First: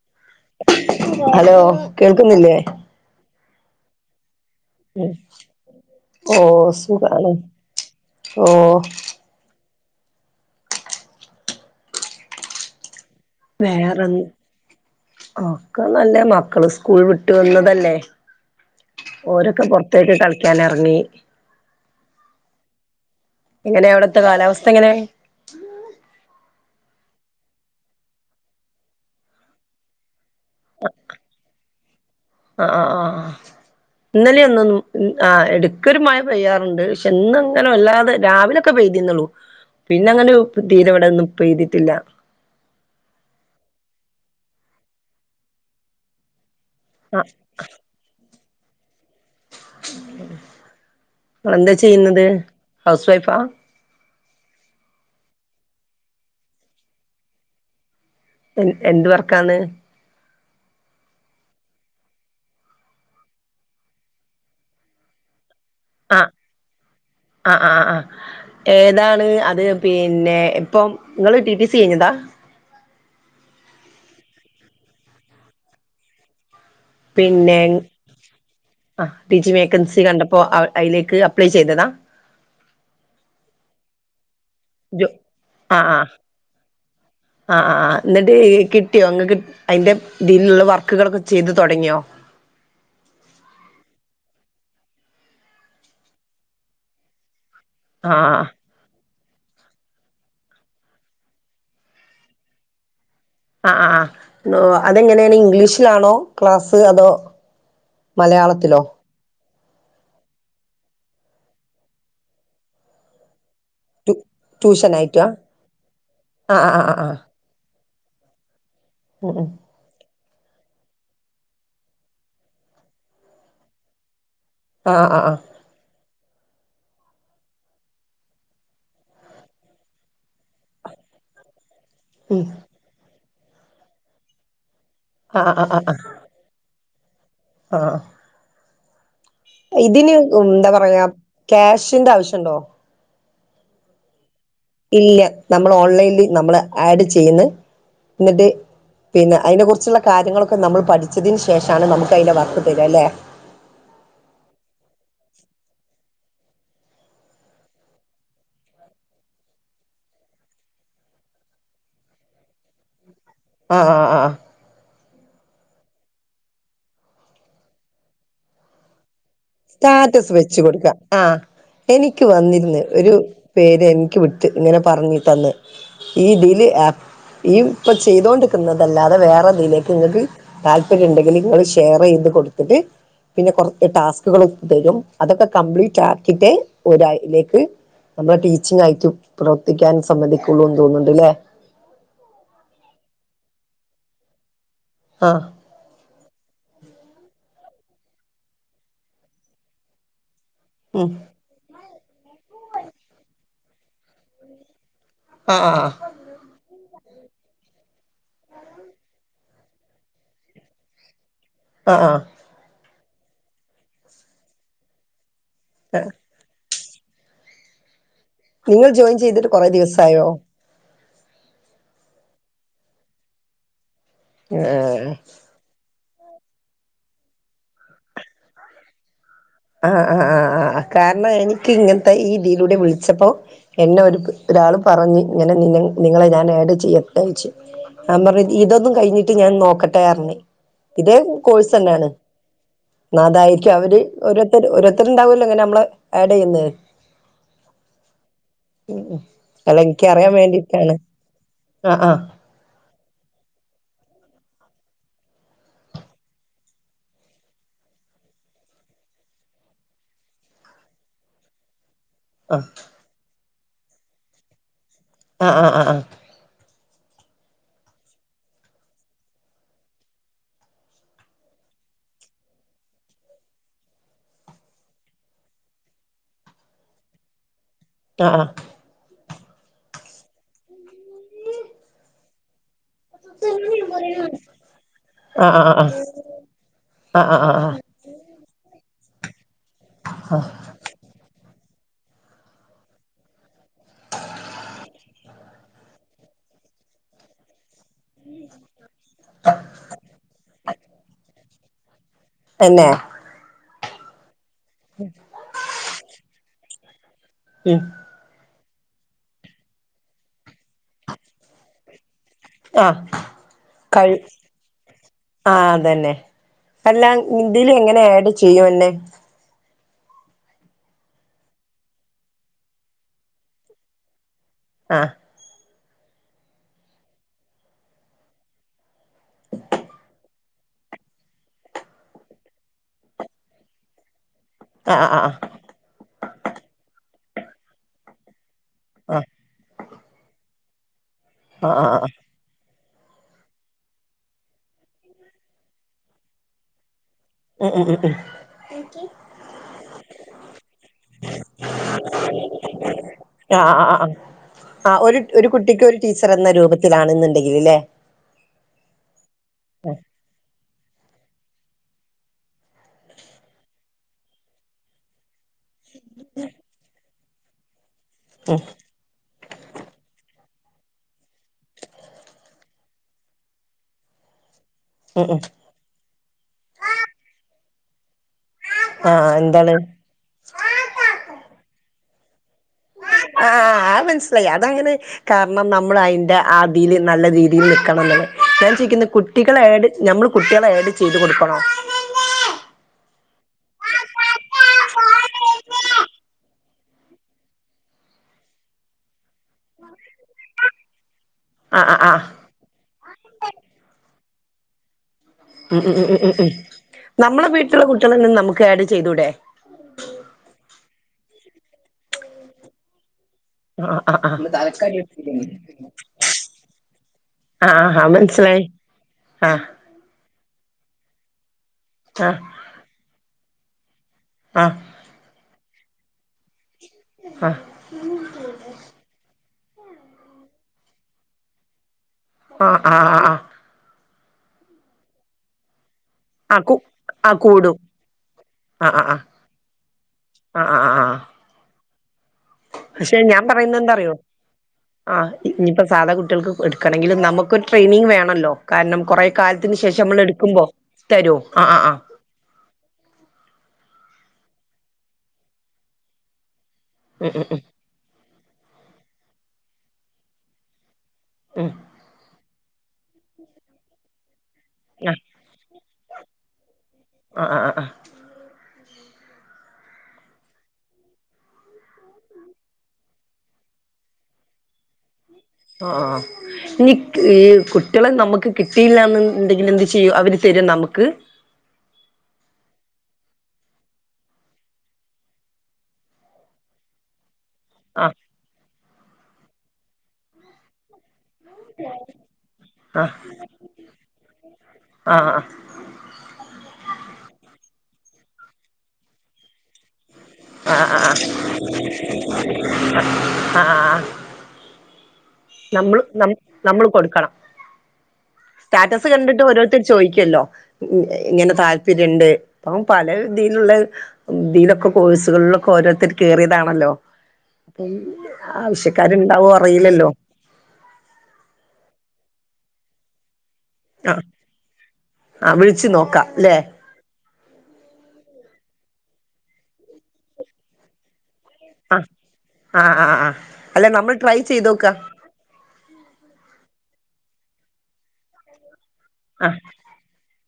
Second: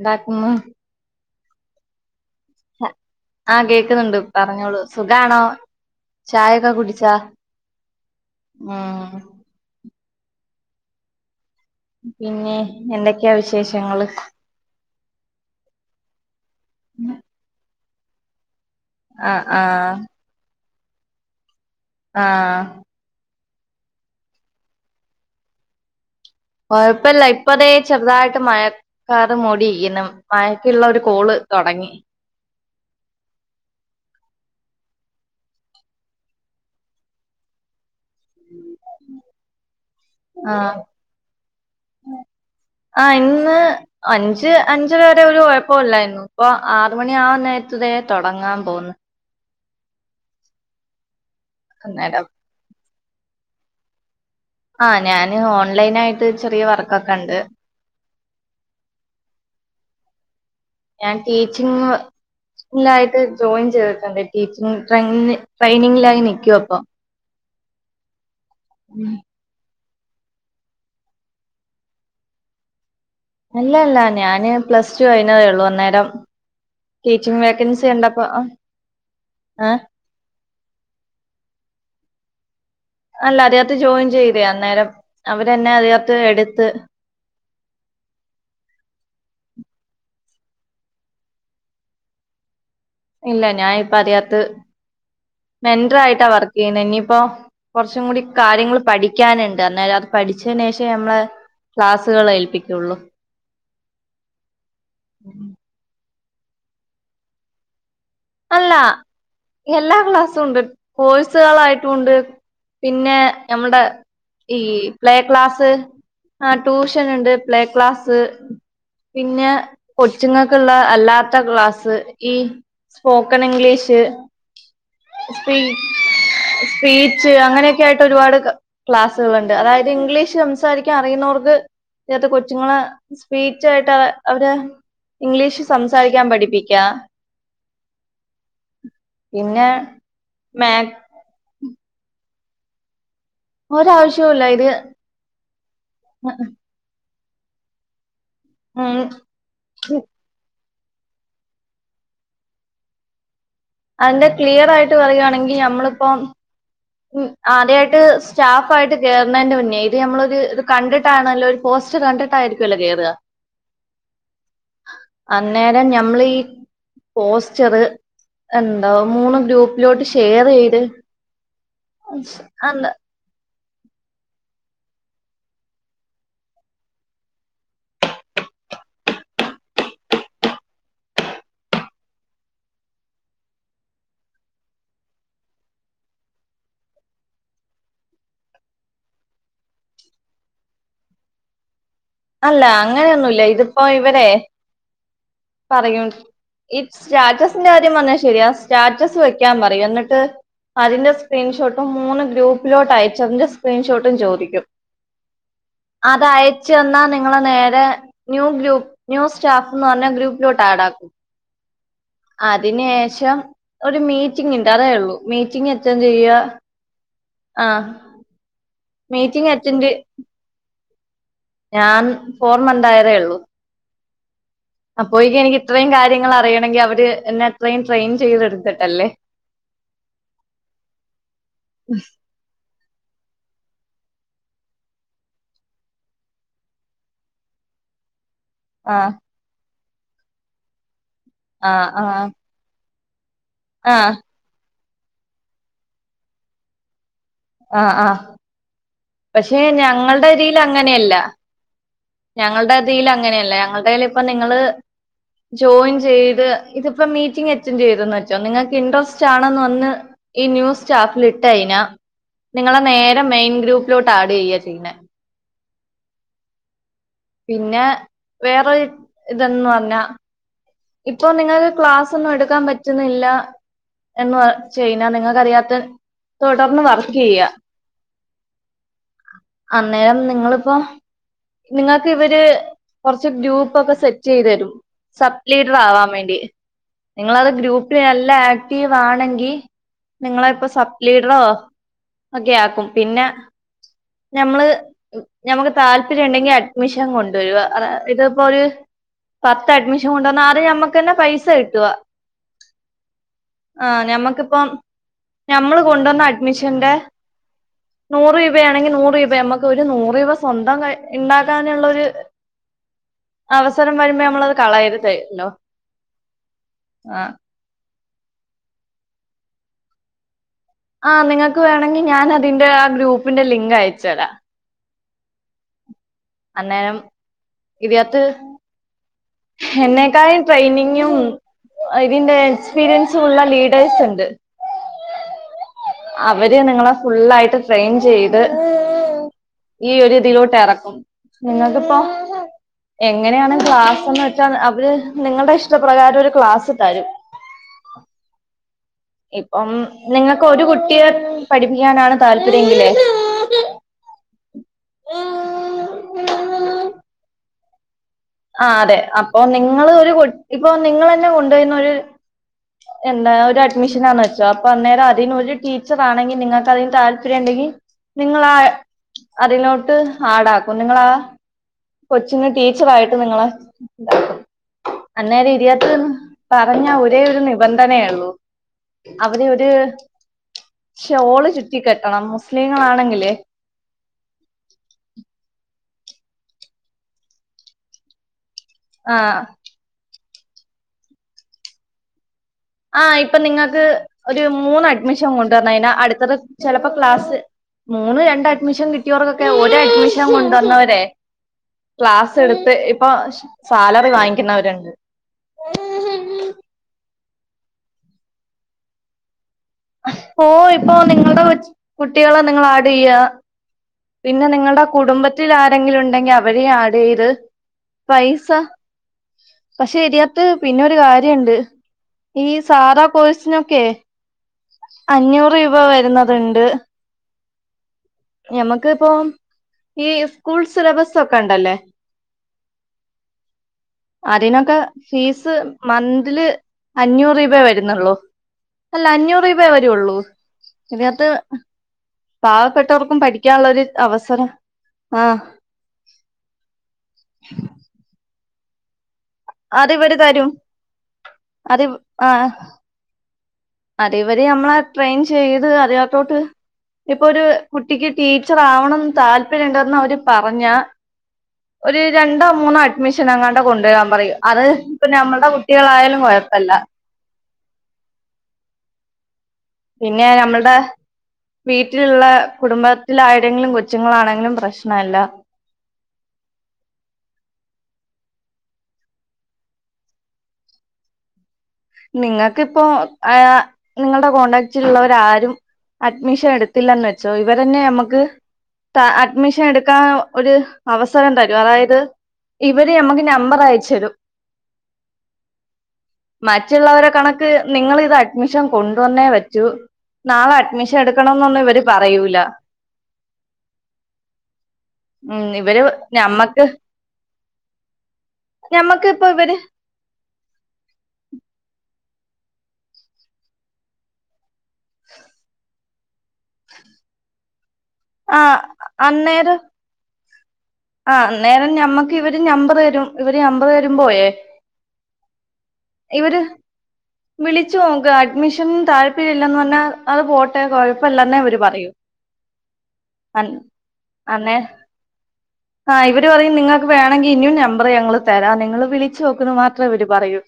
ന്താക്കുന്നു? Hello കേൾക്കുന്നില്ലേ? ആഹ് കേക്ക്ന്ന്ണ്ട് പറഞ്ഞോളൂ. സുഖാണോ? ഓ ചായക്കെ കുടിച്ചാ? സുഖാണ് ഓ മ പിന്നെ എന്തക്കെയാ വിശേഷങ്ങള്? ഒക്ക നല്ലെ മക്കള് സ്കൂൾ വിട്ട് വന്നതല്ലേ. ആ ആ ഓരൊക്കെ പൊർത്തേക്ക് കളിക്കാനറങ്ങി. ആഹ് എങ്ങനെ അവടത്തെ കാലാവസ്ഥങ്ങനെ? കൊഴപ്പല്ല ഇപ്പതേ ചെർതായിട്ട് മഴ കാറ് മൂടിരിക്കുന്നു മഴക്ക്ള്ള ഒരു കോള് തൊടങ്ങി. അഹ് അഹ് ആഹ് ആഹ് ഇന്നലെ ന്ന്ന്നും ആഹ് എട്ക്കൊരു മഴ പെയ്യാറുണ്ട്. ക്ഷെ ഇന്നങ്ങനെ വല്ലാതെ രാവിലക്കെ പെയ്തിന്നള്ളു പിന്നെ അങ്ങനെ ആ തീരെ ഇവടൊന്നും പെയ്തിട്ടില്ല. ആഹ് ഇന്ന് അഞ്ച് അഞ്ചരേ വരെ ഒരു കൊഴപ്പല്ലായിരുന്നു. പ്പൊ ആർ ആ മണിയാവൻ നേരത്ത് തെ തൊടങ്ങാൻ പോക്ന്ന്. എന്താ ചെയ്യ്ന്നത് അന്നേരം ഹൗസ് വൈഫാ? ആഹ് ഞാന് ഓൺലൈനായിട്ട് ചെറിയ വർക്കൊക്കെ ണ്ട്. എ എന്ത് വർക്കാണ്? ഞാൻ ടീച്ചിങ് സ്കൂളായിട്ട് ജോയിൻ ചെയ്തിട്ടുണ്ട് ടീച്ചിങ് ട്രയിനി ട്രെയിനിങ്ങ്ലായി നിക്കുവാപ്പൊ. ആഹ് ആഹ് ആഹ് ഏതാണ് അത്? പിന്നെ ഇപ്പം ഇങ്ങൾ ടി ടി സി കഴിഞ്ഞതാ? അല്ല അല്ല ഞാന് പ്ലസ് ടു കഴിഞ്ഞതേ ള്ളൂ അന്നേരം ടീച്ചിങ് പിന്നെ വേക്കൻസി കണ്ടപ്പോ അ ടീച്ചിങ് ഏഹ് വേക്കൻസി കണ്ടപ്പോ അവ അയിലേക്ക് അപ്ലൈ ചെയ്തതാ? അല്ല അതകത്ത് ജോയിൻ ചെയ്ത് അന്നേരം ജോ അവരെന്നെ അതിനത്ത് എട്ത്ത് ആഹ് ആഹ് ആഹ് ന്ന്ട്ട് കിട്ടിയോ? ഇങ്ങക്ക് അയിന്റെ ഇതിലുള്ള വർക്ക്കളൊക്കെ ചെയ്ത് തൊടങ്ങിയോ? ഇല്ല ഞാ ഇപ്പ അതിനത്ത് മെന്ററായിട്ടാ വർക്കെയ്യുന്നെ ഇനിയിപ്പോ. കൊർച്ചും ആ കൂടി കാര്യങ്ങൾ പഠി ക്കാന്ണ്ട് അന്നേരം അത് പഠിചേന ഷെ നമ്മള് ക്ലാസ്സ്കൾ ഏൽപ്പിക്കൊള്ളു. ആഹ് ആഹ് ആഹ് അതെങ്ങനേന് ഇംഗ്ലീഷിലാണോ ക്ലാസ്സ് അതോ? മലയാളത്തിലോ? അല്ല എല്ലാ ക്ലാസ്സും ഉണ്ട്. കോഴ്സുകളായിട്ടുണ്ട്. പിന്നെ നമ്മടെ ടു ഈ ട്യൂഷൻ പ്ലേ ആയിട്ടാ ക്ലാസ്സ് ആ ട്യൂഷന് ണ്ട്. പ്ലേ ക്ലാസ്സ് ഉം ഉം പിന്നെ കൊച്ച്ങ്ങക്ക്ള്ളെ അല്ലാത്ത ക്ലാസ് ഈ സ്പോക്കൺ ഇംഗ്ലീഷ് ആ ആ ആ ആ സ്പീ സ്പീച്ച് അങ്ങനെയൊക്കെ ആയിട്ട് ഒരുപാട് ക ക്ലാസ്സുകളണ്ട്. അതായത് ഇംഗ്ലീഷ് സംസാരിക്കാൻ അറിയുന്നവർക്ക് ഇത്തെ ഉം കൊച്ചുങ്ങളെ സ്പീച്ചായിട്ട് അവ അവരെ ആ ഇംഗ്ലീഷ് ആ സംസാരിക്കാൻ പഠിപ്പിക്കും. യാഹ് ആഹ് ആഹ് [inaudible] ഇതിന് എന്താ മാത് പറയാ ക്യാഷിന്റെ ആവശ്യണ്ടോ? ഒരാവശ്യോല്ല ഇത്. ഇല്ല നമ്മൾ ഓൺലൈനിൽ നമ്മളെ ആഡ് ചെയ്യ്ന്ന് എന്നിട്ട് ഉം പിന്നെ അയ്നെ കുർച്ചുള്ള കാര്യങ്ങളൊക്കെ നമ്മള് പഠിച്ചതിന് ശേഷാണ് നമുക്ക് അതിന്റെ വർക്ക് തെരാ ല്ലെ അയ്ന്റെ ക്ലിയറായിട്ട് പറയുകയാണെങ്കി നമ്മള് പ്പം ഉം ആദ്യായിട്ട് സ്റ്റാഫ് ആയിട്ട് കേറുന്നതിന്റെ മുന്നേ ഇത് നമ്മളൊരു ഇത് കണ്ടിട്ടാണല്ലോ ഒരു പോസ്റ്റ് കണ്ട് ട്ടായിരിക്കുല്ലോ കെറാ ആഹ് ആഹ് ആഹ് അന്നേരം ഞമ്മളീ പോസ്റ്ററ് എന്താ മൂന്ന് ഗ്രൂപ്പിലോട്ട് സ്റ്റാറ്റസ് വെച്ച് ഷെയറെയ്ത് കൊടുക്ക ആഹ് എനിക്ക് വന്നിര്ന്ന് ഒരു പേര് എനിക്ക് വിട്ട് ഇങ്ങനെ പർഞ്ഞ് തന്ന് ഈ ഇതില് ഈ ഇപ്പൊ ചെയ്തൊണ്ടിരിക്ന്ന തല്ലാതെ വേറെന്തിലേക്ക് ഇങ്ങക്ക് താല്പര്യം ഇണ്ടെങ്കില് ഇങ്ങള് ഷെയറെയ്ത് കൊട്ത്തിട്ട് പിന്നെ കോർ ടാസ്ക് ക്ക്‌ കളും തരും അതൊക്കെ കംപ്ലീറ്റ് ആക്കിട്ടെ ഓല് അയ്ലേക്ക് നമ്മളെ ടീച്ചിങ് ആയിട്ടും പ്രവർത്തിക്കാൻ സമ്മതിക്കുള്ളുന്ന് തോന്ന്ണ്ട്ലെ അല്ല അങ്ങനെയൊന്നുല്ല ഇത്പ്പോ ഇവരെ ആഹ് പറയും ഈ സ്റ്റാറ്റസിന്റെ കാര്യം പറഞ്ഞത് ശെരിയാ സ്റ്റാറ്റസ് വെക്കാൻ പറയും എന്നിട്ട് അതിന്റെ ഉം സ്ക്രീൻഷോട്ടും മൂന്ന് ഗ്രൂപ്പിലോട്ട് അയച്ചതിന്റെ സ്ക്രീൻഷോട്ടും ചോദിക്കും ആഹ് ആഹ് അതയച്ചു തന്നാ നിങ്ങളെ നേരെ ന്യൂ ഗ്രൂപ്പ് ന്യൂസ് ഷാപ്പ്ന്ന് പറഞ്ഞ ഗ്രൂപ്പിലോട്ട് ആഡാക്കും ആഹ് ആഹ് അതിന് ശേഷം ഒരു മീറ്റിംഗ് ഇണ്ട് അതേള്ളൂ മീറ്റിംഗ് അറ്റൻഡ് ആഹ് ചെയ്യാ ആഹ് നിങ്ങൾ ജോയിൻ ചെയ്തിട്ട് കുറെ ദിവസായോ? ഞാൻ ഫോർ മന്തായതേ ഒള്ളു ഏഹ് അപ്പോയെക്ക് എനിക്ക് ഇത്രയും കാര്യങ്ങൾ അറിയണെങ്കിൽ അവര് എന്നെ അത്രയും ട്രെയിൻ ചെയ്തെടുത്തിട്ടല്ലേ ആഹ് ആഹ് ആഹ് ആഹ് കാരണം എനിക്ക് ഇങ്ങൻത്തെ ഈ ഇതിലൂടെ വിളിച്ചപ്പോ എന്നെ ഒര് ഒരാള് പറഞ്ഞ് ഇങ്ങനെ നി നിങ്ങളെ ഞാൻ ആഡ് ചെയ്യട്ടെ ഓയ്ച്ച് ഞാൻ പർഞ്ഞ് ഇതൊന്നു ആ കയ്ഞ്ഞിട്ട് ഞാൻ നോക്കട്ടെന്ന് അർഞ് ഇതേ ആ കോഴ്സ് ആ ന്നെണ് എന്ന അതായിരിക്കും ആ അവര് ഒരുരുത്തര് ഓരോരുത്തരുണ്ടാവോല്ലോ ഇങ്ങനെ നമ്മളെ ആഡ്യ്യ്ന്നെ ആഹ് ആഹ് പക്ഷെ അല്ല ഞങ്ങൾടെ എനിക്കറിയാൻ ഇതില് വേണ്ടിട്ടാണ് അങ്ങനെയല്ല ആഹ് ഞങ്ങൾടെ ഇതീല് അങ്ങനെയല്ല ഞങ്ങൾടെല് ഇപ്പ നിങ്ങള് ജോയിൻ ചെയ്ത് ഇതിപ്പോ മീറ്റിംഗ് അറ്റൻഡ് ചെയ്ത്ന്ന് വെച്ചോ നിങ്ങക്ക് ഇൻട്രസ്റ്റ് ആണെന്ന് വന്ന് ഈ ന്യൂസ് സ്റ്റാഫിലിട്ട് കഴിഞ്ഞാ ആഹ് നിങ്ങളെ നേരെ മെയിൻ ഗ്രൂപ്പിലോട്ട് ആഡ് ചെയ്യാ ചെയ്യുന്നെ ആഹ് ആഹ് ആഹ് പിന്നെ വേറെ ഇതന്ന് പർഞ്ഞാ ഇപ്പൊ നിങ്ങൾക്ക് ക്ലാസ് ഒന്നും എടുക്കാൻ പറ്റുന്നില്ല എന്ന് ചെയ്യ്നാ നിങ്ങക്കറിയാത്ത തുടർന്ന് വർക്ക് യ്യാ ആഹ് ആഹ് അന്നേരം നിങ്ങള്പ്പോ നിങ്ങക്ക് ഇവര് കോർച്ച് ഗ്രൂപ്പ് ഒക്കെ സെറ്റ് ചെയ്ത് തരും സ ആഹ് ആഹ് ആഹ് ആഹ് ആഹ് ആഹ് ആഹ് ലീഡർ ആഹ് ആവാൻ വേണ്ടി ആഹ് നിങ്ങളത് ആഹ് ഗ്രൂ ആഹ് നല്ല ആക്റ്റീവ് ആണെങ്കി നിങ്ങളെ ഇപ്പോ സപ് ലീഡ്റോ ഒക്കെ ആക്കും പിന്നെ നമ്മള് നമ്മക്ക് താല്പര്യം ഉണ്ടെങ്കി അഡ്മിഷൻ കൊണ്ടുവരുക അഹ് ഇത്പ്പോ ഒര് പത്ത് അഡ്മിഷൻ കൊണ്ടു വന്നാല് ആദ്യം ഞമ്മക്ക് തന്നെ പൈസ കിട്ടുക തന്നെ ആഹ് ഞമ്മക്പ്പം [unintelligible] ഞമ്മള് കൊണ്ടു വന്ന അഡ്മിഷന്റെ ഉം നൂറുരൂപയാണെങ്കിൽ നൂറ് രൂപ നമുക്ക് ഒരു നൂറ് രൂപ സ്വന്തം കൈ ഇണ്ടാക്കാനുള്ള ഒരു ആഹ് അവസരം കഴി വരുമ്പോ നമ്മളത് കളയരു ത് ല്ലോ അല്ലാം ഇതിൽ എങ്ങനെ ആഡ് ചെയ്യുംന്നെ ആ നിങ്ങൾക്ക് വേണങ്കിൽ ഞാനതിന്റെ ആ ഗ്രൂപ്പിന്റെ ലിങ്ക് അയച്ചരാം ആഹ് അന്നേരം ഇതിനകത്ത് എന്നെക്കായും ട്രെയിനിങ്ങും ഇതിന്റെ എക്സ്പീരിയൻസുമുള്ള ലീഡേഴ്സ് ഉണ്ട് ആഹ് ആഹ് അവര് നിങ്ങളെ ഫുള്ളായിട്ട് ട്രെയിൻ ചെയ്ത് ഈ ഒരിതിലോട്ട് ഇറക്കും ആഹ് ആഹ് ആഹ് നിങ്ങക്കിപ്പോ ആഹ് എങ്ങനെയാണ് ക്ലാസ്ന്ന് വെച്ചാൽ അവര് നിങ്ങളുടെ ഇഷ്ടപ്രകാരം ഒരു ക്ലാസ്സ് തരും ഉം ഉം ഉം ഉം ഇപ്പം നിങ്ങക്ക് ഒരു കുട്ടിയെ പഠിപ്പിക്കാനാണ് താല്പര്യങ്കിലേ ആ ആ ആ ആ ആ ആ ഒരു ഒരു കുട്ടിക്ക് ഒരു ടീച്ചർ എന്ന രൂപത്തിലാണെന്നുണ്ടെങ്കിലേ ആഹ് അതെ അപ്പൊ നിങ്ങള് ഒരു കു ഇപ്പൊ നിങ്ങള് തന്നെ കൊണ്ടുപോയിന്നൊരു എന്താ ഒരു അഡ്മിഷൻാന്ന് വെച്ചോ അപ്പൊ അന്നേരം അതിനൊരു ടീച്ചർ ആണെങ്കി നിങ്ങക്ക് അതിന് താല്പര്യം ഉണ്ടെങ്കി നിങ്ങളാ അതിലോട്ട് ആടാക്കും നിങ്ങളാ കൊച്ചിങ് ടീച്ചർ ആയിട്ട് നിങ്ങളെ ഉണ്ടാക്കും ഉം ഉം അന്നേരം ഇരിയാത്തൂന്ന് പറഞ്ഞ ഒരേ ഒരു നിബന്ധനേള്ളൂ ആഹ് അവരൊരു എന്താണ് ഷോള് ചുറ്റിക്കെട്ടണം മുസ്ലീങ്ങളാണെങ്കിലേ ആഹ് അനസ്സിലായി അതങ്ങനെ കാരണം നമ്മൾ അതിൻ്റെ ആതില് നല്ല രീതിയിൽ നിൽക്കണംന്നൊള്ള ഞാൻ ചോയിക്കുന്ന് ആഹ് കുട്ടികളെ ആഡ് ഞമ്മള് കുട്ടികള ആഡ് ചെയ്ത് കൊടുക്കണോ ആഹ് ഇപ്പൊ നിങ്ങക്ക് ഒരു മൂന്ന് അഡ്മിഷൻ കൊണ്ടുവരണയിന് അടുത്തത് ചിലപ്പോ ക്ലാസ്സ് മൂന്ന് രണ്ട് അഡ്മിഷൻ കിട്ടിയവർക്കൊക്കെ ഒരു അഡ്മിഷൻ കൊണ്ടുവന്നവരെ ആഹ് ആഹ് ക്ലാസ്സ് ആഹ് എടുത്ത് ഇപ്പൊ സാലറി വാങ്ങിക്കുന്നവരുണ്ട് ഉം ഉം ഉം ഉം ഉം ഉം നമ്മളെ വീട്ടിലെ. കുട്ടികളെന്നെ നമുക്ക് ആഡ് ചെയ്തൂടെ ഓ ഇപ്പോ നിങ്ങളുടെ കൊച്ച് കുട്ടികളെ നിങ്ങള് ആഡെയ്യാ ആ ആ പിന്നെ നിങ്ങൾടെ കുടുംബത്തിൽ ആരെങ്കിലും ഉണ്ടെങ്കിൽ അവരേ ആഡ് ചെയ്ത് ആഹാ പൈസ മനസിലായി ആഹ് പക്ഷെ ഇതിയാത്ത് പിന്നൊരു കാര്യണ്ട് ആ ഈ സാധാ കോഴ്സിനൊക്കെ ആഹ് അഞ്ഞൂറ് രൂപ വരുന്നതുണ്ട് ആഹ് ഞമ്മക്കിപ്പോ ഈ സ്കൂൾ സിലബസൊക്കെ ഒണ്ടല്ലേ അ ആഹ് അതിനൊക്കെ ഫീസ് മന്തില് ആ കു ആ അഞ്ഞൂറ് രൂപയേ കൂടും വരുന്നുള്ളൂ ആ ആ അല്ല ആ അഞ്ഞൂറ് രൂപയേ വരുള്ളൂ ആ ആ ആ ഇതിനാത്ത് പ പ്പെട്ടവർക്കും പക്ഷെ ഞാൻ പറയുന്നത് പഠിക്കാനുള്ളോരു എന്താറിയോ അവസരം ആ ആഹ് ഇനിയിപ്പോ സാധാ കുട്ടികൾക്ക് എടുക്കണങ്കിലും നമുക്കൊരു ട്രെയിനിങ് വേണല്ലോ കാരണം കുറേ കാലത്തിന് ശേഷം അതിവര് നമ്മൾ തരും എടുക്കുമ്പോ തരുമോ ആഹ് ആ അത് ആഹ് ആഹ് അതെ വരെ നമ്മളാ ട്രെയിൻ ചെയ്ത് അറിയാത്തോട്ട് ഇപ്പൊ ഒരു ഫു ട്ടിക്ക് ടീച്ചർ ആവണന്ന് താല്പര്യണ്ടെന്ന് അവര് പറഞ്ഞ ഉം ഒരു രണ്ടോ മൂന്നോ അഡ്മിഷനെങ്ങാണ്ട് കൊണ്ടുവരാൻ പറയും അത് ഇപ്പ ആ ഞമ്മടെ കു ട്ടികളായാലും കുഴപ്പല്ല ആ ആ ആ ആ പിന്നെ ഞമ്മൾടെ വീട്ടിലുള്ള കുടുംബത്തിലായിടെങ്കിലും കൊച്ചുങ്ങളാണെങ്കിലും പ്രശ്നല്ല ആ ആ ഇനി ഈ കുട്ടികളെ നമുക്ക് കിട്ടിയില്ലാന്നുണ്ടെങ്കിൽ എന്ത് ചെയ്യൂ അവര് തരോ നമുക്ക് നിങ്ങൾക്കിപ്പോ ആ നിങ്ങൾടെ കോടാക്റ്റിലുള്ളവരാരും അഡ്മിഷൻ എടുത്തില്ലാന്ന് വെച്ചോ ഇവരെന്നെ ആ നമുക്ക് ത അഡ്മിഷൻ എടുക്കാൻ ഒരു അവസരം തരും അതായത് ഇവിര് ആ നമുക്ക് നമ്പർ അയച്ചു രും ആ ആ മറ്റുള്ളവരെ കണക്ക് നിങ്ങളിത് അഡ്മിഷൻ കൊണ്ടുവന്നേ പറ്റൂ നാളെ അ അഡ്മിഷൻ അ എടുക്കണന്നൊന്നും ഇവര് പറയൂല. ആ ആ ഉം ഇവര് നമ്മള് നം ഞമ്മക്ക് നമ്മള് കൊടുക്കണം സ്റ്റാറ്റസ് ഞമ്മക്കിപ്പോ കണ്ടിട്ട് ഇവര് ഓരോരുത്തര് ചോയിക്കല്ലോ ഇങ്ങനെ താല്പര്യണ്ട് അപ്പോ പല ഇതിയിലുള്ള ഇതിലൊ കോഴ്സുകളിലൊക്കെ ഓരോരുത്തർ കേറിയതാണല്ലോ ആഹ് അന്നേരം ആവശ്യക്കാരുണ്ടാവോ അറിയില്ലല്ലോ അന്നേരം നമ്മക്കിവര് നമ്പർ തരും ഇവര് നമ്പറ് ആ പോയേ ആ വിളിച്ചു നോക്കാം ഇവര് ല്ലേ വിളിച്ചു നോക്ക് അഡ്മിഷൻ താല്പര്യല്ലന്ന് പറഞ്ഞ അത് പോട്ടെ കൊഴപ്പില്ലന്നെ അവര് പറയൂ അ ആ ആ അൻ അല്ല നമ്മൾ ട്രൈ ആന്നേ ചെയ്തോക്ക ആ ഇവര് പറയും നിങ്ങൾക്ക് വേണെങ്കിൽ ഇിയും നമ്പർ ഞങ്ങൾ തരാം നിങ്ങള് വിളി ആ വിച്ചോക്ക്ന്ന് മാത്രേ ഇവര് പറയൂ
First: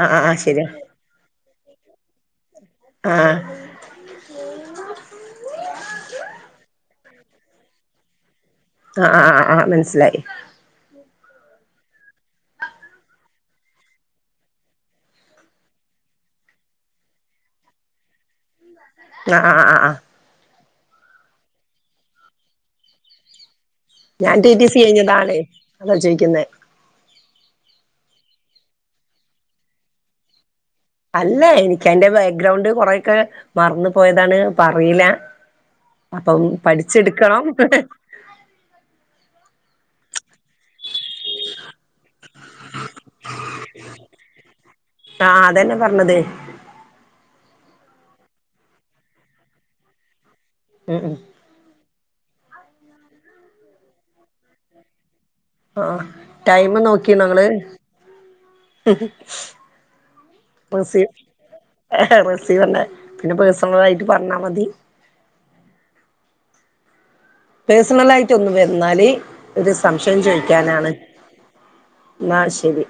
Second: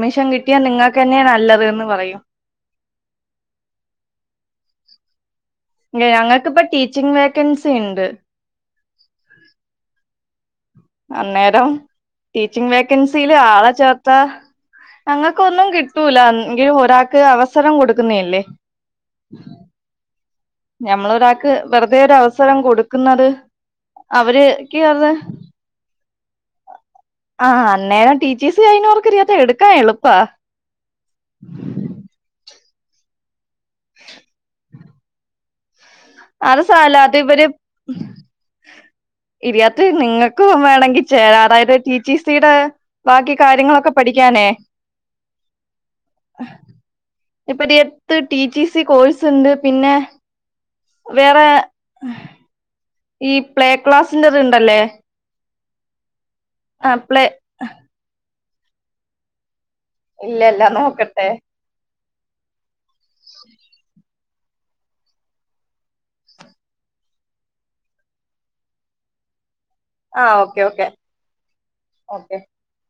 ആ ആ ആ കിട്ടിയാൽ ശരിയാ നിങ്ങൾക്കെന്നെയാ നല്ലതന്ന് പറയും ആ എ ഞങ്ങൾക്കിപ്പം ടീച്ചിംങ് വേക്കൻസിണ്ട് ആ ആ ആ മനസ്സിലായി അന്നേരം ടീച്ചിങ് വേക്കൻസില് ആളാ ചേർത്ത ഞങ്ങൾക്കൊന്നും കിട്ടൂല എങ്കിലും ഒരാൾക്ക് അവസരം കൊടുക്കുന്നേല്ലേ ആ ആ ആ ആ ഞമ്മള രാക്ക് വെറുതേ ഒരവസരം കൊടുക്കുന്നത് ഞാൻ ടി ടി സി അവര്ക്ക് അത് കഴിഞ്ഞതാണ് അതാ ചോയിക്കുന്നേ ആ ആ അന്നേരം ടി ടി സി കഴിഞ്ഞോർക്ക് ഇനിതെടുക്കാൻ എളുപ്പാ അല്ലേ എനിക്ക് അതിന്റെ ബേഗ്രൗണ്ട് കൊറെയൊക്കെ മറന്നു പോയതാണ് പറിയുല്ല അപ്പം പഠിച്ചെടുക്കണം ഹേ ഹെ ഇതിയാത്ത് നിങ്ങക്കും വേണെങ്കിൽ ചേരാറായത് ടി ടി സീടെ ബാക്കി കാര്യങ്ങളൊക്കെ പഠിക്കാനേ ആ അതന്നെ പറഞ്ഞത് ഇപ്പട്ത്ത് ടി ടി സി കോഴ്സ് ണ്ട് പിന്നെ ഉം ഉം വേറെ ഈ പ്ലേ ക്ലാസിന്റിണ്ടല്ലേ ആ ആ ടൈം പ്ലേ നോക്കീഞ്ഞാങ്ങള് ഇല്ലല്ല നോക്കട്ടെ ഹെ ഹെ വെറുതെ പറഞ്ഞെ പിന്നെ പേഴ്സണലായിട്ട് പറഞ്ഞാമതി പേഴ്സണലായിട്ട് ഒന്ന് വരുന്നാല് ഒരു സംശയം ആ ഓക്കെ ഓക്കെ ചോദിക്കാനാണ് ഓക്കെ എന്നാ ശരി